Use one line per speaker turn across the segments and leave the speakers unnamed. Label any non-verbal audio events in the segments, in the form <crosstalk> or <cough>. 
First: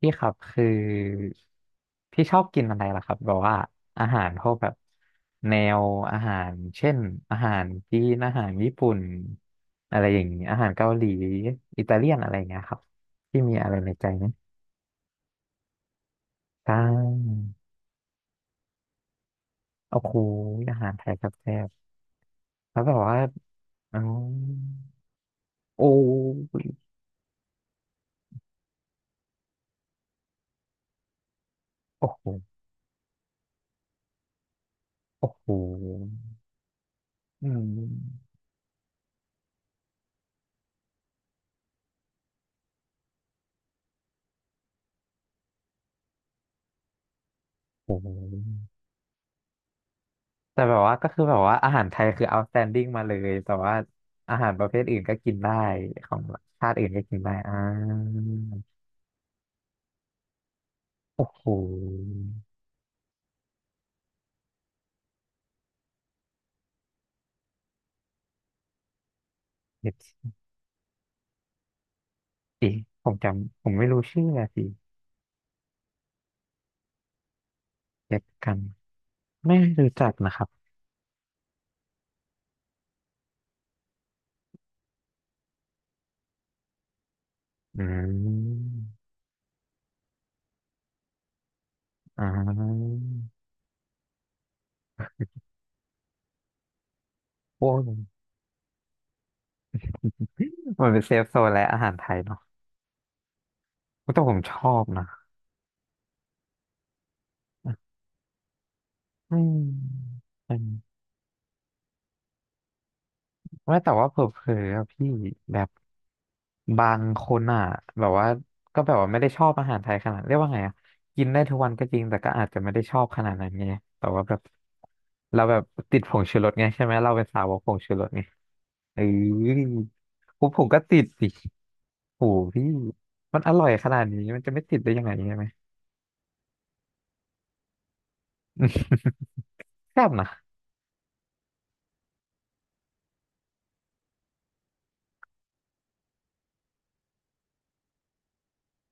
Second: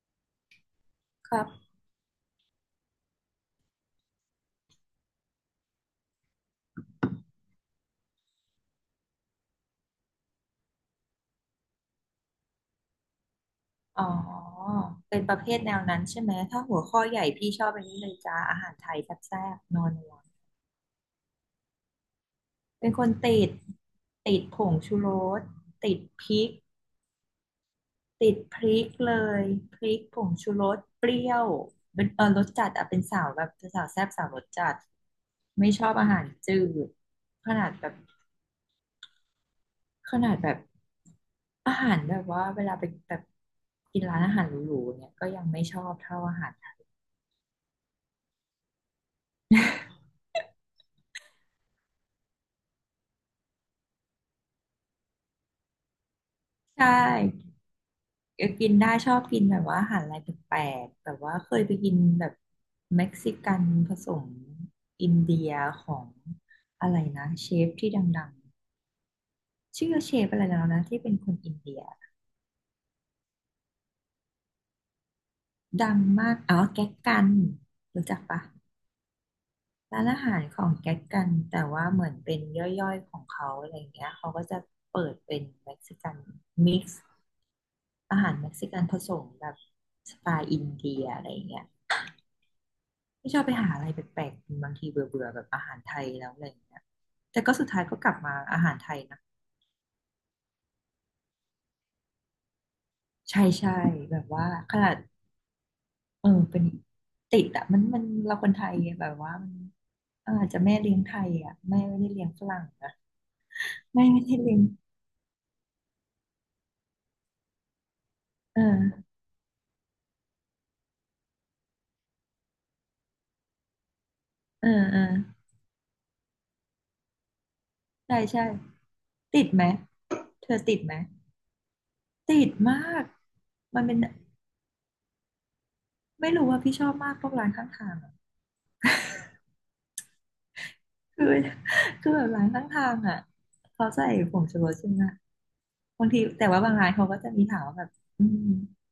พี่ครับคือ
ครับ
พี่ชอบกินอะไรล่ะครับแบบว่าอาหารพวกแบบแนวอาหารเช่นอาหารจีนอาหารญี่ปุ่นอะไรอย่างนี้อาหารเกาหลีอิตาเลียนอะไรอย่างเงี้ยครับพี่มีอะไรใน
อ๋อ
ใจไหม
เป็นประเภทแนวนั้นใช่ไหม ถ้า
ใช
หัวข้อใหญ่
่
พี่ชอบอันนี้เลยจ้า อาหารไทยแซ่บๆนัว
โอ้โหอาหารไทยครับแซ่บๆ
ๆ
แล้ว
เป็น
แบบ
คน
ว่า
ติด
อ๋อ
ผงชูรส
โอ้
ติดพริกเลยพริกผงชูรส เปรี้ยวเป็
โอ้
น
โห
รสจัดอะเป็นสาวแบบสาวแซ่บสาวรสจัด
โอ้โห
ไม่ชอบอาหารจืด
อื
ข
ม
นาดแบบขนาดแบบอาหารแบบว่าเวลาไปแบบกินร้านอาหารหรูๆเนี่ยก็ยังไม่ชอบเท่าอาหารไทย
โอ้โห แต่แบบว่าก็คือแบบว่าอาหารไทยคือ outstanding มาเลยแต่ว่าอาหารประเภทอื่นก็กินได้ของชาติ
ใช
อื่นก็กินได้อ่
่
า
กินได้ชอบกินแบบว่าอาหารอะไรแปลกๆแบบ
โอ้
ว่า
โห
เคยไปกินแบบเม็กซิกันผสมอินเดียของอะไรนะเชฟที่ดังๆชื่
เด็
อ
ดส
เชฟอะไรแล้วนะที่เป็นคนอินเดีย
ิผมจำผมไม่รู้ชื่ออะสิ
ดังมากอ๋อแก๊กกันรู้จั
เด็
ก
ด
ปะ
กันไม่รู้
ร้า
จั
น
ก
อา
นะ
หา
ค
ร
รั
ข
บ
องแก๊กกันแต่ว่าเหมือนเป็นย่อยๆของเขาอะไรอย่างเงี้ยเขาก็จะเปิดเป็นเม็กซิกันมิกซ์
อื
อาหารเม็กซิ
ม
กันผสมแบบสไตล์อินเดียอะไรอย่างเงี้ย
อ่า
ที่ชอบไปหาอะไรแปลกๆกินบางทีเบื่อๆแบบอาหารไทยแล้วอะไรอย่างเงี้ยแต่ก็สุด
โอ้ย
ท้ายก็กลับมาอาหารไทยนะ
มันเป็นเซฟโซนและอาหารไทยเนาะ
ใช่ใช่แบ
แต่
บ
ผม
ว่า
ชอ
ข
บ
นาด
นะ
เป็นติดอะมันเราคนไทยแบบว่า
อื
มันอาจจะ
ม
แม่เลี้ยงไทยอะแม่ไม่ได้เลี้ยงฝรั่งนะ
ว่าแต่
แม่
ว่า
ไม่ได้
เผล
เลี้
อ
ยง
ๆอะพี่แบบบางคนอ่ะแบบว่า
เอ
ก็แบบว่า
อ
ไม่ได้ชอบอาหารไทยขนาดเรียกว่าไงอ่ะกินได้ทุกวันก็จริงแต่ก็อาจจะไม่ได้ชอบขนาดนั้นไงแต่ว่าแบบ
เออเออ
เราแบบติดผงชูรสไงใช่ไหมเราเป็นสาวกผงชูรส
ใช่
ไง
ใช่
เออ
ติดไหม
ผ
เธ
ม
อติ
ก็
ดไหม
ติดสิโอ้โห
ติด
พี่
มาก
มันอร่อย
มัน
ข
เป็น
นาดนี้มันจะไม่ติดได้ยังไงใช่ไหม
ไม่รู้ว่าพี่ชอบมากพวกร้านข้างทางอะ
<laughs> แซ่บนะ
คือ <laughs> คือแบบร้านข้างทางอ่ะเขาใส่ผงชูรสใช่ไหมบางทีแต่ว่าบางร้านเขาก็จะมีถามว่าแบบอืม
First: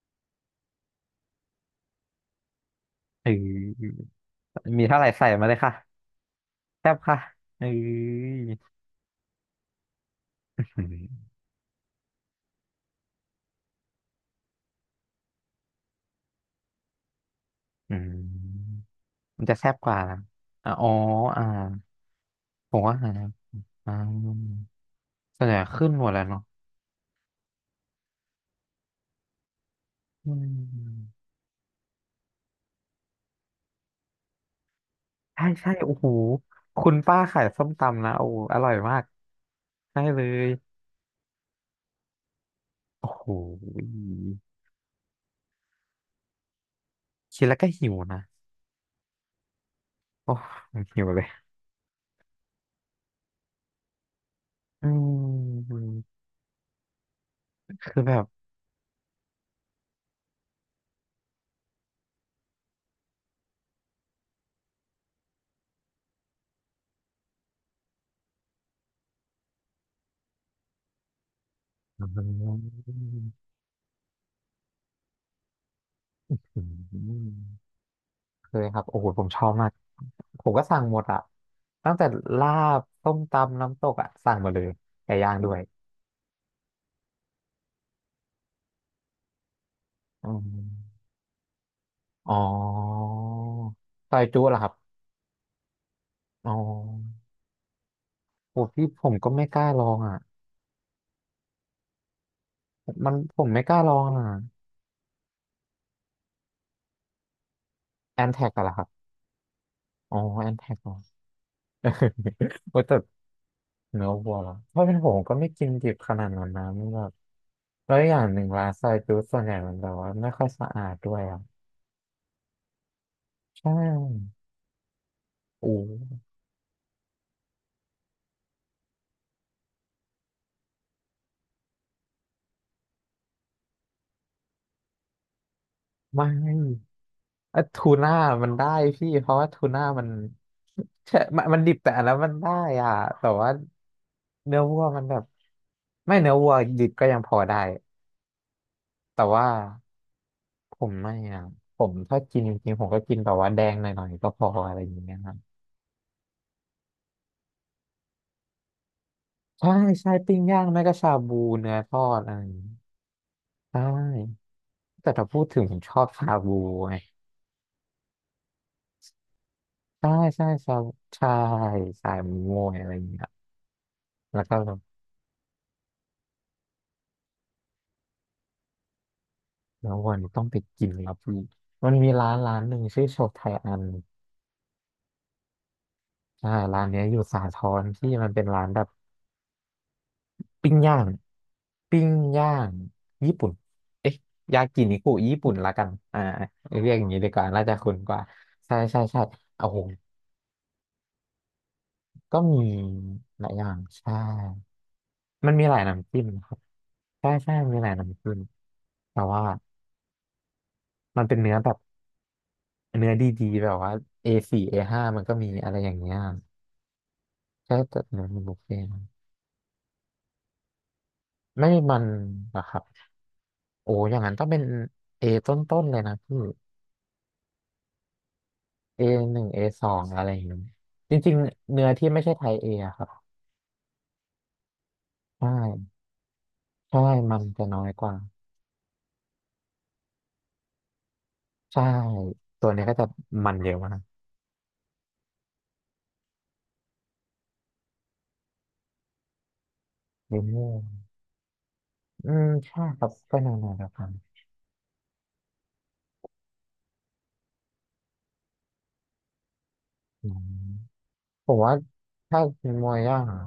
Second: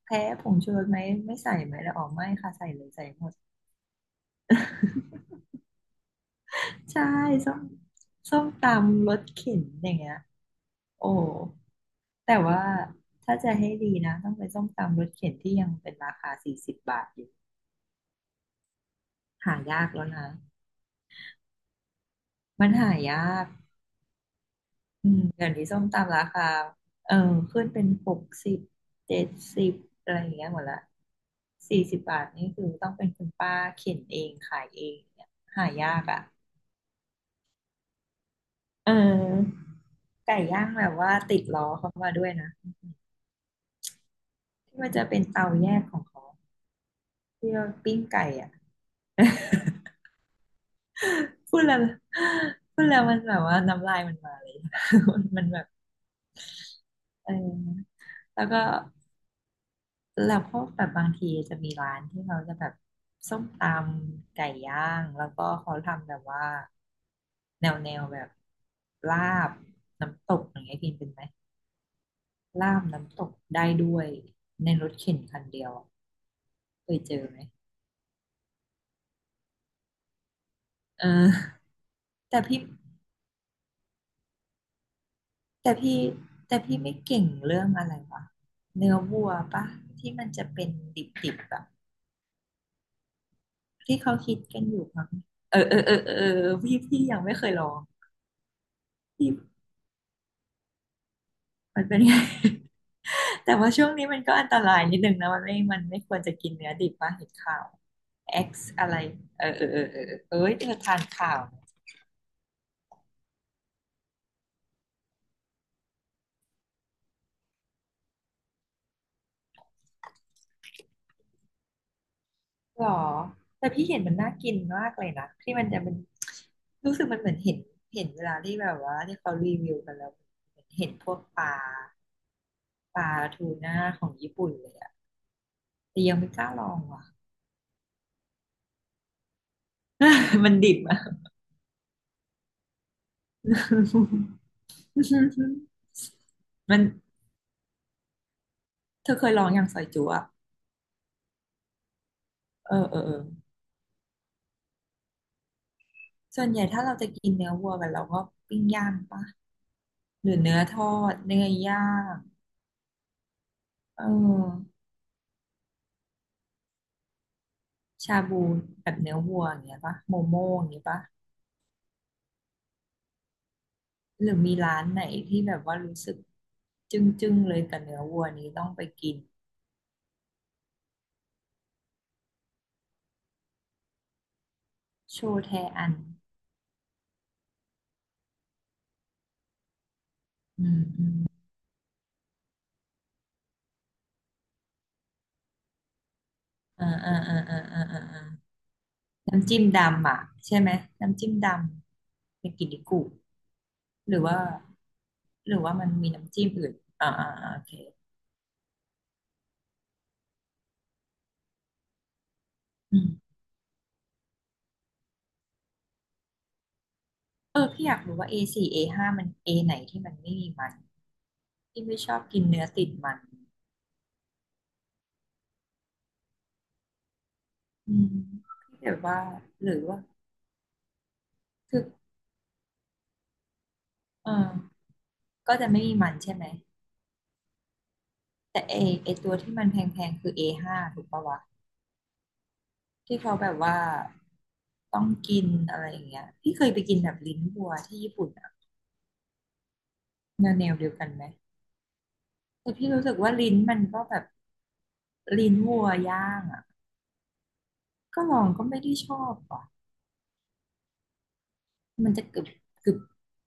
แพ้ผงชูรสไหมไม่ใส่ไหมแล้วอ๋อไม่ค่ะใส่เลยใส่หม
เ
ด
ออมีเท่าไหร่ใส่มาเลยค่ะแซ่บ
ใช่
ค่ะ
ส้ม
เออ
ส้มตำรสเข็นอย่างเงี้ยโอ้แต่ว่าถ้าจะให้ดีนะต้องเป็นส้มตำรสเข็นที่ยังเป็นราคาสี่สิบบาทอยู่
อืม มันจะ
หา
แซ่บ
ยา
ก
ก
ว่า
แล้ว
นะ
นะ
อะอ๋ออ่า
มัน
ผม
หา
ว่าหา
ยาก
อ่า
อืม
ส่ว
เดี๋
น
ย
ให
ว
ญ่
นี้ส้ม
ขึ้นหมด
ตำ
แล้
รา
วเนาะ
คาเออขึ้นเป็น6070อะไรอ
อื
ย่างเงี้ยหมดละ
ม
สี่สิบบาทนี่คือต้องเป็นคุณป้าเข็นเองขายเองเนี่ย
ใช่
หา
ใช่
ยา
โอ้
ก
โห
อ่ะ
คุณป้าขายส้มตำนะโอ้โหอร่อย
เอ
มาก
อ
ใช่เล
ไก่
ย
ย่างแบบว่าติดล้อเขามาด้วยนะ
โอ้โห
ที่มันจะเป็นเตาแยกของเขา
คิด
ที่
แล้ว
เรา
ก็หิว
ปิ้ง
นะ
ไก่อ่ะ
โอ้หิวเลย
พูดแล้วมันแบบว่าน้ำลายมันมาเลย
อื
<laughs> มันแบบ
ม
เอ
คื
อ
อแบบ
แล้วก็ แล้วพวกแบบบางทีจะมีร้านที่เขาจะแบบส้มตำไก่ย่างแล้วก็เขาทำแบบว่าแนวแบบลาบน้ำตกอย่างเงี้ยกินเป็นไหม
อื
ลาบน้ำตกได้ด้วยในรถเข็นคันเดียวอะเคยเจอไหม
มเคยครับโอ้โหผมชอบมาก ผมก็สั่งหม
เ
ดอ่ะ
ออ
ตั้งแต่
แต่
ลา
พี่
บต้มตำ น้ำตกอ่ะ สั่งหมดเลยไก่ย่างด้วย
แต่พี่แต่พี่ไม่เก่งเรื่องอะไรวะเนื้อวัวปะที่มั
อื
นจะเป็น
ม
ดิบๆอบบ
อ๋อ
ที่
ซ
เขา
อย
คิด
จุเหรอ
กัน
ครับ
อยู่มั้งเออเออเออเออเอ
อ๋
อพี่ยั
อ
งไม่เคยลอง
โอ้พี่ผม
พี่
ก็ไม่กล้าลองอ่ะ
มันเป็นไง
มันผม
แต่
ไม่
ว่า
กล้า
ช่ว
ล
ง
อ
นี้
ง
มัน
อ่ะ
ก็อันตรายนิดนึงนะมันไม่ควรจะกินเนื้อดิบว่าเห็นข่าว
แอนแท็
X
กอะเหรอครั
อะ
บ
ไรเออเออเออเออเอ
อ๋อ
อเอ้
แอ
ย
น
เธ
แท็
อ
กเหรอ
ทานข่าว
<laughs> โอ้แต่เนื้อวัวเหรอถ้าะเป็นผมก็ไม่กินดิบขนาดนั้นนะมันแบบแล้วอย่างหนึ่งร้านซอยจุส่วนใหญ่มันแบบว่าไม่ค่อยสะอาดด้วยอ่ะ
หรอแต่
ใช่
พี่เห็นมันน่ากินมากเลยนะที่มัน
โอ้
จะเป็นรู้สึกมันเหมือนเห็นเวลาที่แบบว่าที่เขารีวิวกันแล้วเหมือนเห็นพวกปลาปลาทูน่าของญี่ปุ่นเลยอะแต่ยัง
ไม
ไม่กล้าลอง
่
ว่ะ
เอ่อทูน่ามันได้พี่เพราะว่าทูน่ามัน
<laughs> มันดิบ
<laughs>
อะ
แค่มันดิบแต่อันนั้นมันได้อ่ะแต่ว่าเนื้อวัวมันแบบไม่เนื้อวัว
<laughs> มัน
ดิบก็ยังพอได้
เธอ
แต่
เคยลอ
ว่า
งอย่างซอยจุอะ
ผมไม่อ่ะผมถ้ากินจริ
เอ
ง
อ
ๆผม
เอ
ก็
อเอ
กิ
อ
นแบบว่าแดงหน่อยๆก็พออะไรอย่างเงี้ยครับ
ส่วนใหญ่ถ้าเราจะกินเนื้อวัวกันเราก็ปิ้งย่างปะ
ใช่ใช่
หรือ
ปิ้ง
เนื้อ
ย่าง
ท
ไม่
อ
ก็ชา
ด
บู
เนื้อ
เนื้อ
ย่า
ทอ
ง
ดอะไรอย่างเงี้ยใช่
เออ
แต่ถ้าพูดถึงผมชอบชาบูไง
ชาบูแบบเนื้อวัวอย่างเงี้ยปะ
ใช่
โม
ใช่
โม่อย่าง
ชา
เงี้ยปะ
ใช่สายมวยอะไรอย่างเงี้ย
หรือ
แล้ว
มี
ก็
ร้านไหนที่แบบว่ารู้สึกจึ้งเลยกับเนื้อวัวนี้ต้องไปกิน
แล้ววันนี้ต้องไปกินครับพี่มันมีร้านหนึ่งชื่อโชไทอัน
โชแทอัน
ใช่ร้านเนี้ยอยู่สาทรที่มันเป็นร้านแบบ
อื
ปิ้ง
ม
ย่า
อื
ง
ม
ปิ้งย่างญี่ปุ่นเอ๊ะยากินิคุญี่ปุ่นละกันอ่า
เอ่า
เรียกอย่าง
อ่า
นี้ดี
อ่า
กว่า
อ่า
น่าจะ
อ่า
คุ้น
อ่า
ก
อ
ว่าใช่ใช่ใช่
อน้ำจิ้ม
โอ้โห
ดำอ่ะใช่ไหมน้ำจิ้มด
ก็
ำเป็น
มี
กินดิกุ
หลายอย่าง
ห
ใช่
รือว่า
มันมีหลาย
มันมี
น้ำจิ้ม
น้ำ
นะ
จิ้ม
ครับ
อื่นอ่า
ใช่
อ่าอ่า
ใช่
โอเค
มีหลายน้ำจิ้มแต่ว่ามันเป็นเนื้อแบบเนื้อดีๆแบบว่าเอสี่เอห้ามันก็มีอะไรอย่างเงี้ย
เออ
ใช่
พี่อยา
แต่
กรู้
เนื้อ
ว่า
มันบุฟ
A4
เฟ่ต์
A5 มัน A ไหนที่มันไม่มีมัน
ไม่
พี่
มั
ไม่
น
ชอบกิน
นะ
เนื้อ
ครับ
ติดมัน
โอ้อย่างนั้นต้องเป็น A ต้นๆเลยนะพี่
อืมพี่แบบ
A
ว่า
หนึ่ง A
หรือ
สอ
ว่า
งอะไรอย่างนี้จริงๆ
คือ
เนื้อที่ไม่ใช่ไทย A อะครับ
เออ
ใช่
ก็จะไม่มีมันใช่ไหม
ใช่มันจะน้อยกว่า
แต่ A ไอตัวที่มันแพงๆคือเอห้5ถูกปะวะ
ใช่ตัวนี้ก็จะ
ที่เขาแบ
มั
บ
นเย
ว่า
อะมาก
ต้องกินอะไรอย่างเงี้ยพี่เคยไปกินแบบลิ้นวัวที่ญี่ปุ่นอะ
ลิม
แน
โม่
วเดียวกันไหม
อืม
แต่
ใช่
พี่
ค
รู้
รับ
สึกว่า
ก็
ลิ้
นา
น
น
มั
ๆ
น
แล้วค
ก็
รับ
แบบลิ้นวัวย่างอะก็ลองก็ไม่ได้ชอบอ่ะ
อืมผมว่า
มันจะก
ถ้า
รึบ
ลิม
ก
โม่
รึบ
ย่างอะ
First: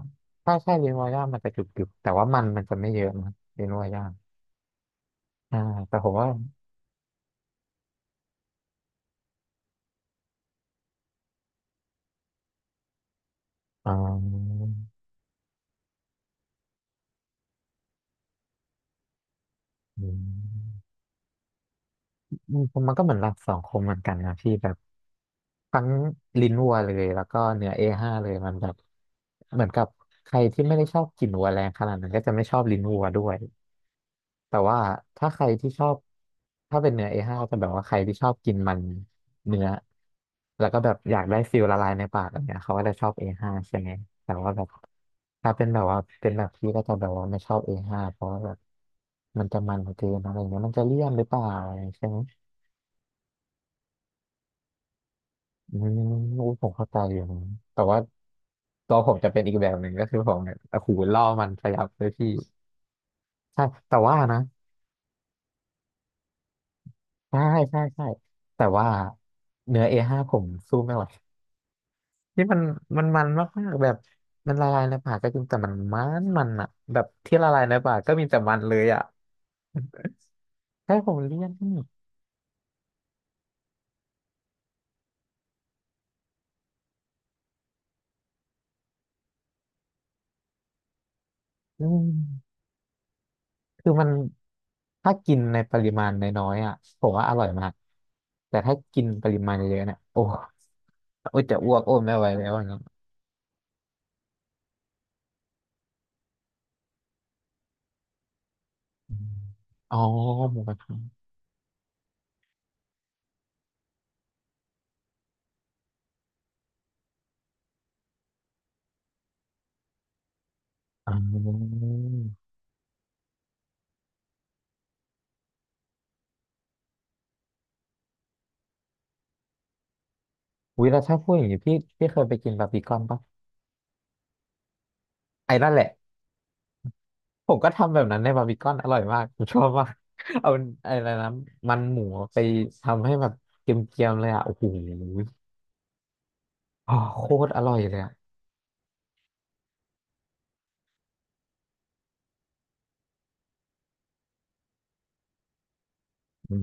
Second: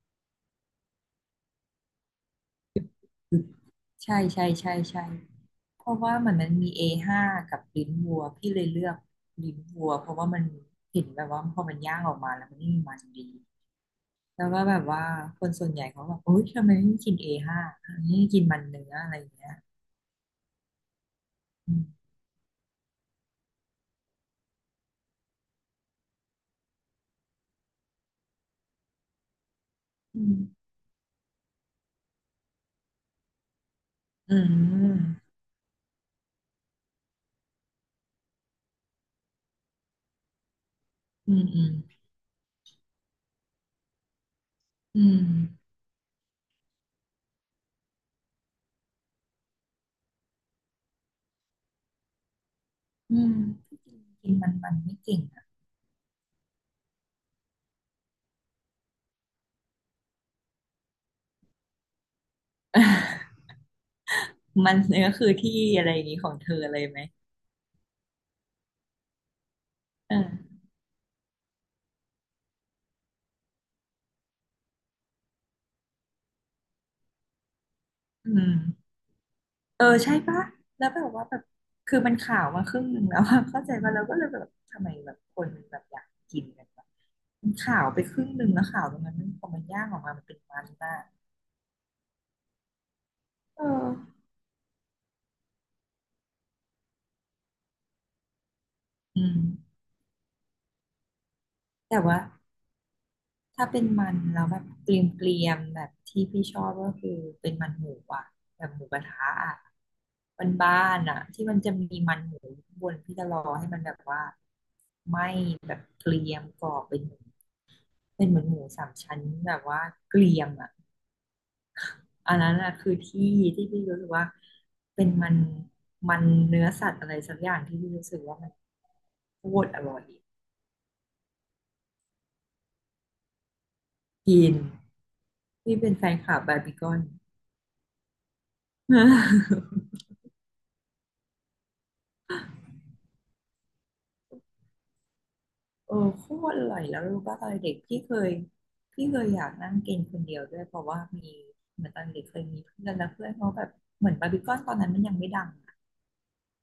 ถ้าใช่ลิมโม่ย่างมันจะกรุบๆแต่ว่ามันจะไม่เยอะนะ
กรึบ
ลิมโม่ย่าง
ใช่ใช่ใช่ใช่
ใช่
เพ
แต่
ราะ
ผม
ว่า
ว่า
มันมี A5 กับลิ้นวัวพี่เลยเลือกลิ้นวัวเพราะว่ามันเห็นแบบว่าพอมันย่างออกมาแล้วมันนี่มมันดี
อ๋อ
แล้วก็แบบว่าคนส่วนใหญ่เขาแบบโอ๊ยทำไมไม่กิน A5 ไม่กินมันเนื้ออะไรอย่างเงี้ย
อืม
อืม
อืมผมมันก็เหมือนหลักสองคมเหมือนกันนะพี่แบบทั้งลิ้นวัวเลยแล้วก็เนื้อเอห้าเลยมันแบบเหมือนกับใครที่ไม่ได้ชอบกลิ่นวัวแรงขนาดนั้นก็จะไม่ชอบลิ้นวัวด้วย
อื
แต่ว่า
ม
ถ้าใครที่ชอบถ้าเป็นเนื้อ A5 จะแบบว่าใครที่ชอบกินมันเนื้อแล้วก็แบบอยาก
อื
ได้
ม
ฟิ
อื
ล
ม
ละลายในปากแบบเนี้ยเขาก็จะชอบ A5 ใช่ไหมแต่ว่าแบบ
อืม
ถ้าเป็นแบบว่าเป็นแบบพี่ก็จะแบบว่าไม่ชอบ A5 เพราะว่าแบบมันจะมันเกินอะไรเงี้ยมันจะเลี่ยนหรือเปล่าอะไรใช่ไหม
อืมอืมพี่กินกินมันไม่เก่งอะ
อืมอุ๊ยผมเข้าใจอยู่นะแต่ว่าตัวผมจะเป็นอีกแบบหนึ่งก็คือผมเนี่ยโอ้โหล่อมันพยับเลยพี่
<laughs>
ใช่แต่ว่านะ
มันเนื้อคือที่อะไรอย่างงี้ของเธอเลยไหม
ใช่ใช่ใช่แต่ว่าเนื้อ
เอ
A5 ผม
อ
สู้ไม่ไหวนี่มันมันมากมากแบบมันละลายในปากก็จริงแต่มันมันอะแบบที่ละลายในปากก็มี
อื
แต่
ม
มันเลยอะ
เออใช่ปะ
<laughs>
แล้ว
ใช่
แบ
ผ
บ
ม
ว่าแบ
เลี่
บ
ยน
คือมันข่าวมาครึ่งหนึ่งแล้วอะ <laughs> เข้าใจว่าเราก็เลยแบบทำไมแบบคนมันแบบอยากกินกันวะมันข่าวไปครึ่งหนึ่งแล้วข่าวตรงนั้นมันพอมันย่างออกมามันเป็นมันมาก
อืม
เออ
คือมันถ้ากินในปริมาณน้อยๆอ่ะผมว่าอร่อยมากแต่ถ้ากิน
อื
ป
ม
ริมาณเยอะๆเนี่ยโอ้โอ้ยจะอ้วกโอ้
แต่
ยไม่
ว่า
ไหวแล้วอย่างเงี้ย
ถ้าเป็นมันแล้วแบบเกรียมเกรียมแบบที่พี่ชอบก็คือเป็นมันหมูอ่ะแบบหมูกระ
อื
ทะ
ม
อ่ะ
อ๋อหมูก
บ้า
ระ
นๆ
ทะ
อ่ะที่มันจะมีมันหมูอยู่ข้างบนพี่จะรอให้มันแบบว่าไหม้แบบเกรียมกรอบเป็นหมู เป็นเหมือนหมูสามชั้นแบบว่าเกรียมอ่ะ
อ๋อ
อันนั้นอะคือที่ที่พี่รู้สึกว่าเป็นมันมันเนื้อสัตว์อะไรสักอย่างที่พี่รู้สึกว่ามันโคตรอร่อย
อุ้ยแล้วถ้าพูดอย่างนี้พี่เคยไปกินบาร์บีคอนปะ
กิน
ไอ้นั่น
พี่
แหละ
เป็นแฟนคลับบาร์บีคอน
ผมก็ทำแบบนั้นในบาร์บีคอนอร่อยมากผมชอ
<laughs>
บมาก <laughs> เอาอะไรนะมันหมูไปทำให้แบบเกรียมๆเลยอ่ะโอ้โห
เออโคตรอร่อย
อ๋อ
แล้วรู้
โค
ป่ะตอ
ตร
น
อร่
เด็
อ
ก
ยเลยอ่ะ
พี่เคยอยากนั่งกินคนเดียวด้วยเพราะว่ามีเหมือนตอนเด็กเคยมีเพื่อนแล้วเพื่อนเขาแบบเหมือนบาร์บีคอนตอนนั้นมันยังไม่ดัง
อื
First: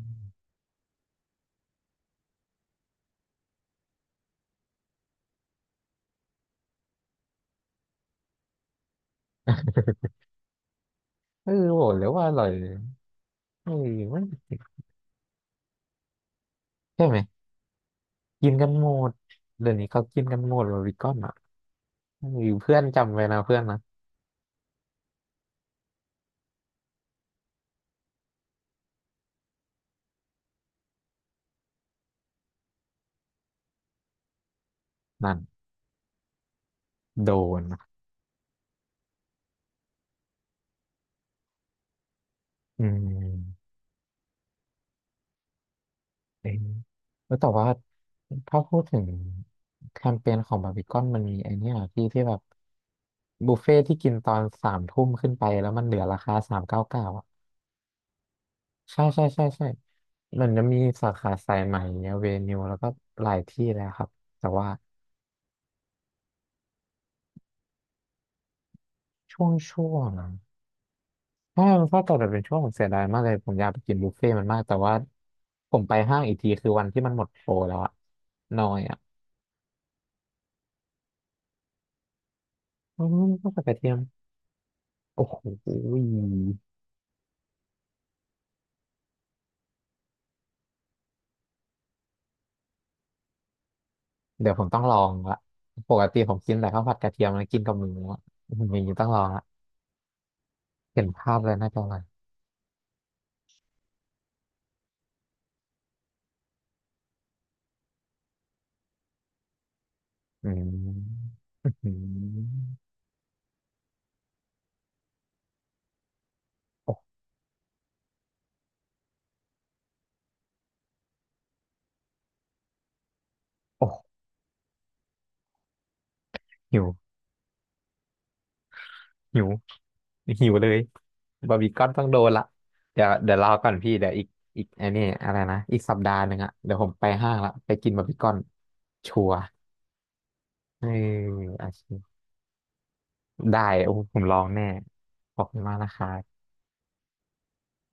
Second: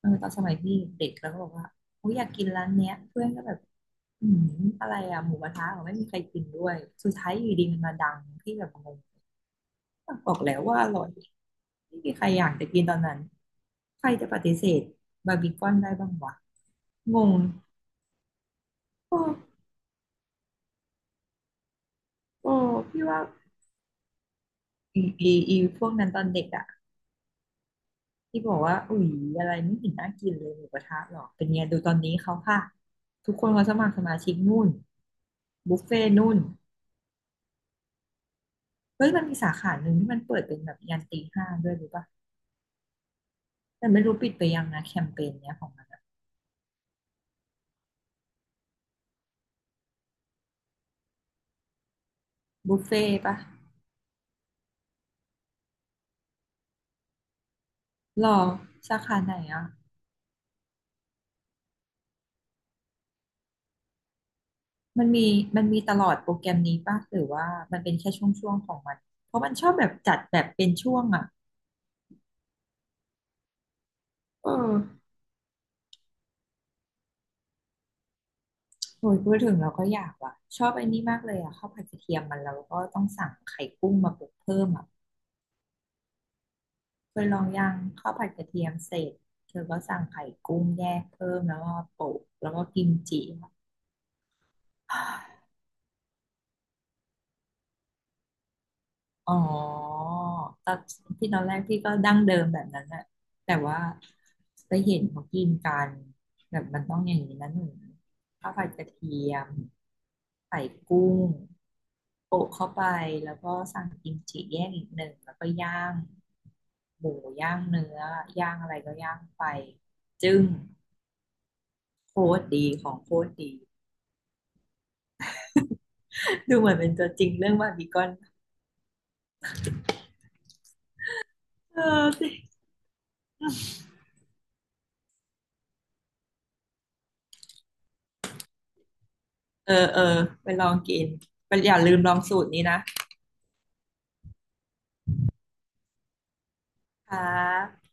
เออตอนสมัยพี่เด็กแล้วก็บอกว่าโอ้ยอยากกินร้านเนี้ยเพื่อนก็แบบอืมอะไรอะหมูกระทะเหรอไม่มีใครกินด้วยสุดท้ายอยู่ดีมันมาดังที่แบบงงบอกแล้วว่าอร่อย
เออโห
ไม่
แล้
มี
ว
ใค
ว่า
ร
อ
อ
ร่อ
ยา
ย
กจะกินตอนนั้น
เอ
ใครจะปฏิ
อ
เสธบาร์บีคอนได้บ้างวะ
ใช่ไห
ง
ม
ง
กินกันหมด
โอ้
เดี๋ยวนี้เขากินกันหมดบาร์บีคอนอ่ะมี
โอ้
เพื่อน
พี่
จำ
ว่า
ไว้นะเพื่อนนะ
อีอีอีพวกนั้นตอนเด็กอะที่บอกว่าอุ๊ยอะไรไม่เห็นน่ากินเลยหมูกระทะหรอกเป็นไงดูตอนนี้เขาค่ะทุกคนเขาสมัครสมาชิกนู่น
นั่น
บุฟเฟ่นู่น
โดนนะ
เฮ้ยมันมีสาขาหนึ่งที่มันเปิดเป็นแบบยันตีห้าด้วยรู้ปะ
อืม
แต่ไม่รู้ปิดไปยังนะแคมเปญเนี้ยของมันอะ
เอ้ยแล้วแต่ว่าถ้าพูดถึงแคมเปญของบาร์บีคอนมันมีไอเนี้ยที่แบบ
บุฟเฟ่ต์ปะ
บุฟเฟ่ที่กินตอนสามทุ่มขึ้นไปแล้วมันเหลือราคา399อ่ะ
หรอสา
ใช่
ขา
ใช่
ไหน
ใช่
อะ
ใช่มันจะมีสาขาสายใหม่เวนิวแล้วก็หลายที่แล้วครับแต่ว่า
มันมีมันมีตลอดโปรแกรมนี้ปะหรือว่ามันเป็นแค่ช่วงๆของมันเพราะมันชอบแบ
ช่
บ
วง
จัดแบบเป็นช่วงอะ
ใช่มันก็ต่อแบบเป็นช่วงผมเสียดายมากเลยผมอยากไปกินบุฟเฟ่ต์มัน
เอ
มากแต่
อ
ว่าผมไปห้างอีกทีคือวันที่มันหมดโปรแล้วอะน้อยอะ
โหยพูดถึงเราก็อยากว่ะชอบไอ้นี่มากเลยอะข้าวผัดกระเทียมมันแล้วก็ต้
อื
อง
ม
สั่ง
ก็ก
ไข่
ระเที
กุ้
ย
ง
ม
มาปรุงเพิ่มอะ
โอ้โห
เคยลองยังข้าวผัดกระเทียมเสร็จเธอก็สั่งไข่กุ้งแยกเพิ่มแล้วก็โปะแล้วก็กิมจิอะ
เดี๋ยวผมต้องลองละปกติผมกินแต่ข้าวผัดกระเทียมแล้วกินกับหมูอะอืมอย่างนี้ต้องลอง
อ๋
ละ
อตอน
เห็น
ที่
ภา
ต
พ
อน
เล
แร
ย
ก
น่า
พี่
จะอ
ก็
ร่อย
ดั้งเดิมแบบนั้นแหละแต่ว่าไปเห็นเขากินกันแบบมันต้องอย่างนี้นะหนูข้าวผัดกระเทียม
อื
ใส่กุ้
ม
ง
อื
โปะเข้าไป
ม
แล้วก็สั่งกิมจิแยกอีกหนึ่งแล้วก็ย่าง
โอ
ห
้
มูย่างเนื้อย่างอะไรก็ย่างไปจึ้งโคตรดีของโคตรดี
โอ้
ดูเหมือน
หิว
เป็นตัวจริงเรื่องบาร์บีคอน
หิว หิวเลยบาร์บีค
เอ
อนต้อ
อ
งโด
สิ
นละเดี๋ยวรอก่อนพี่เดี๋ยวอีกอีกไอันนี้อะไรนะอีกสัปดาห์หนึ่งอะเดี๋ยวผมไปห้างละไปกินบาร์บีคอนชัวร์
เออเออไปลอง
เออ
กินไป
อา
อย่าลื
ชี
ม
พ
ลองสูตรนี้นะ
ได้โอ้ผมลองแน่ขอบคุณมากนะครับ
ค่ะ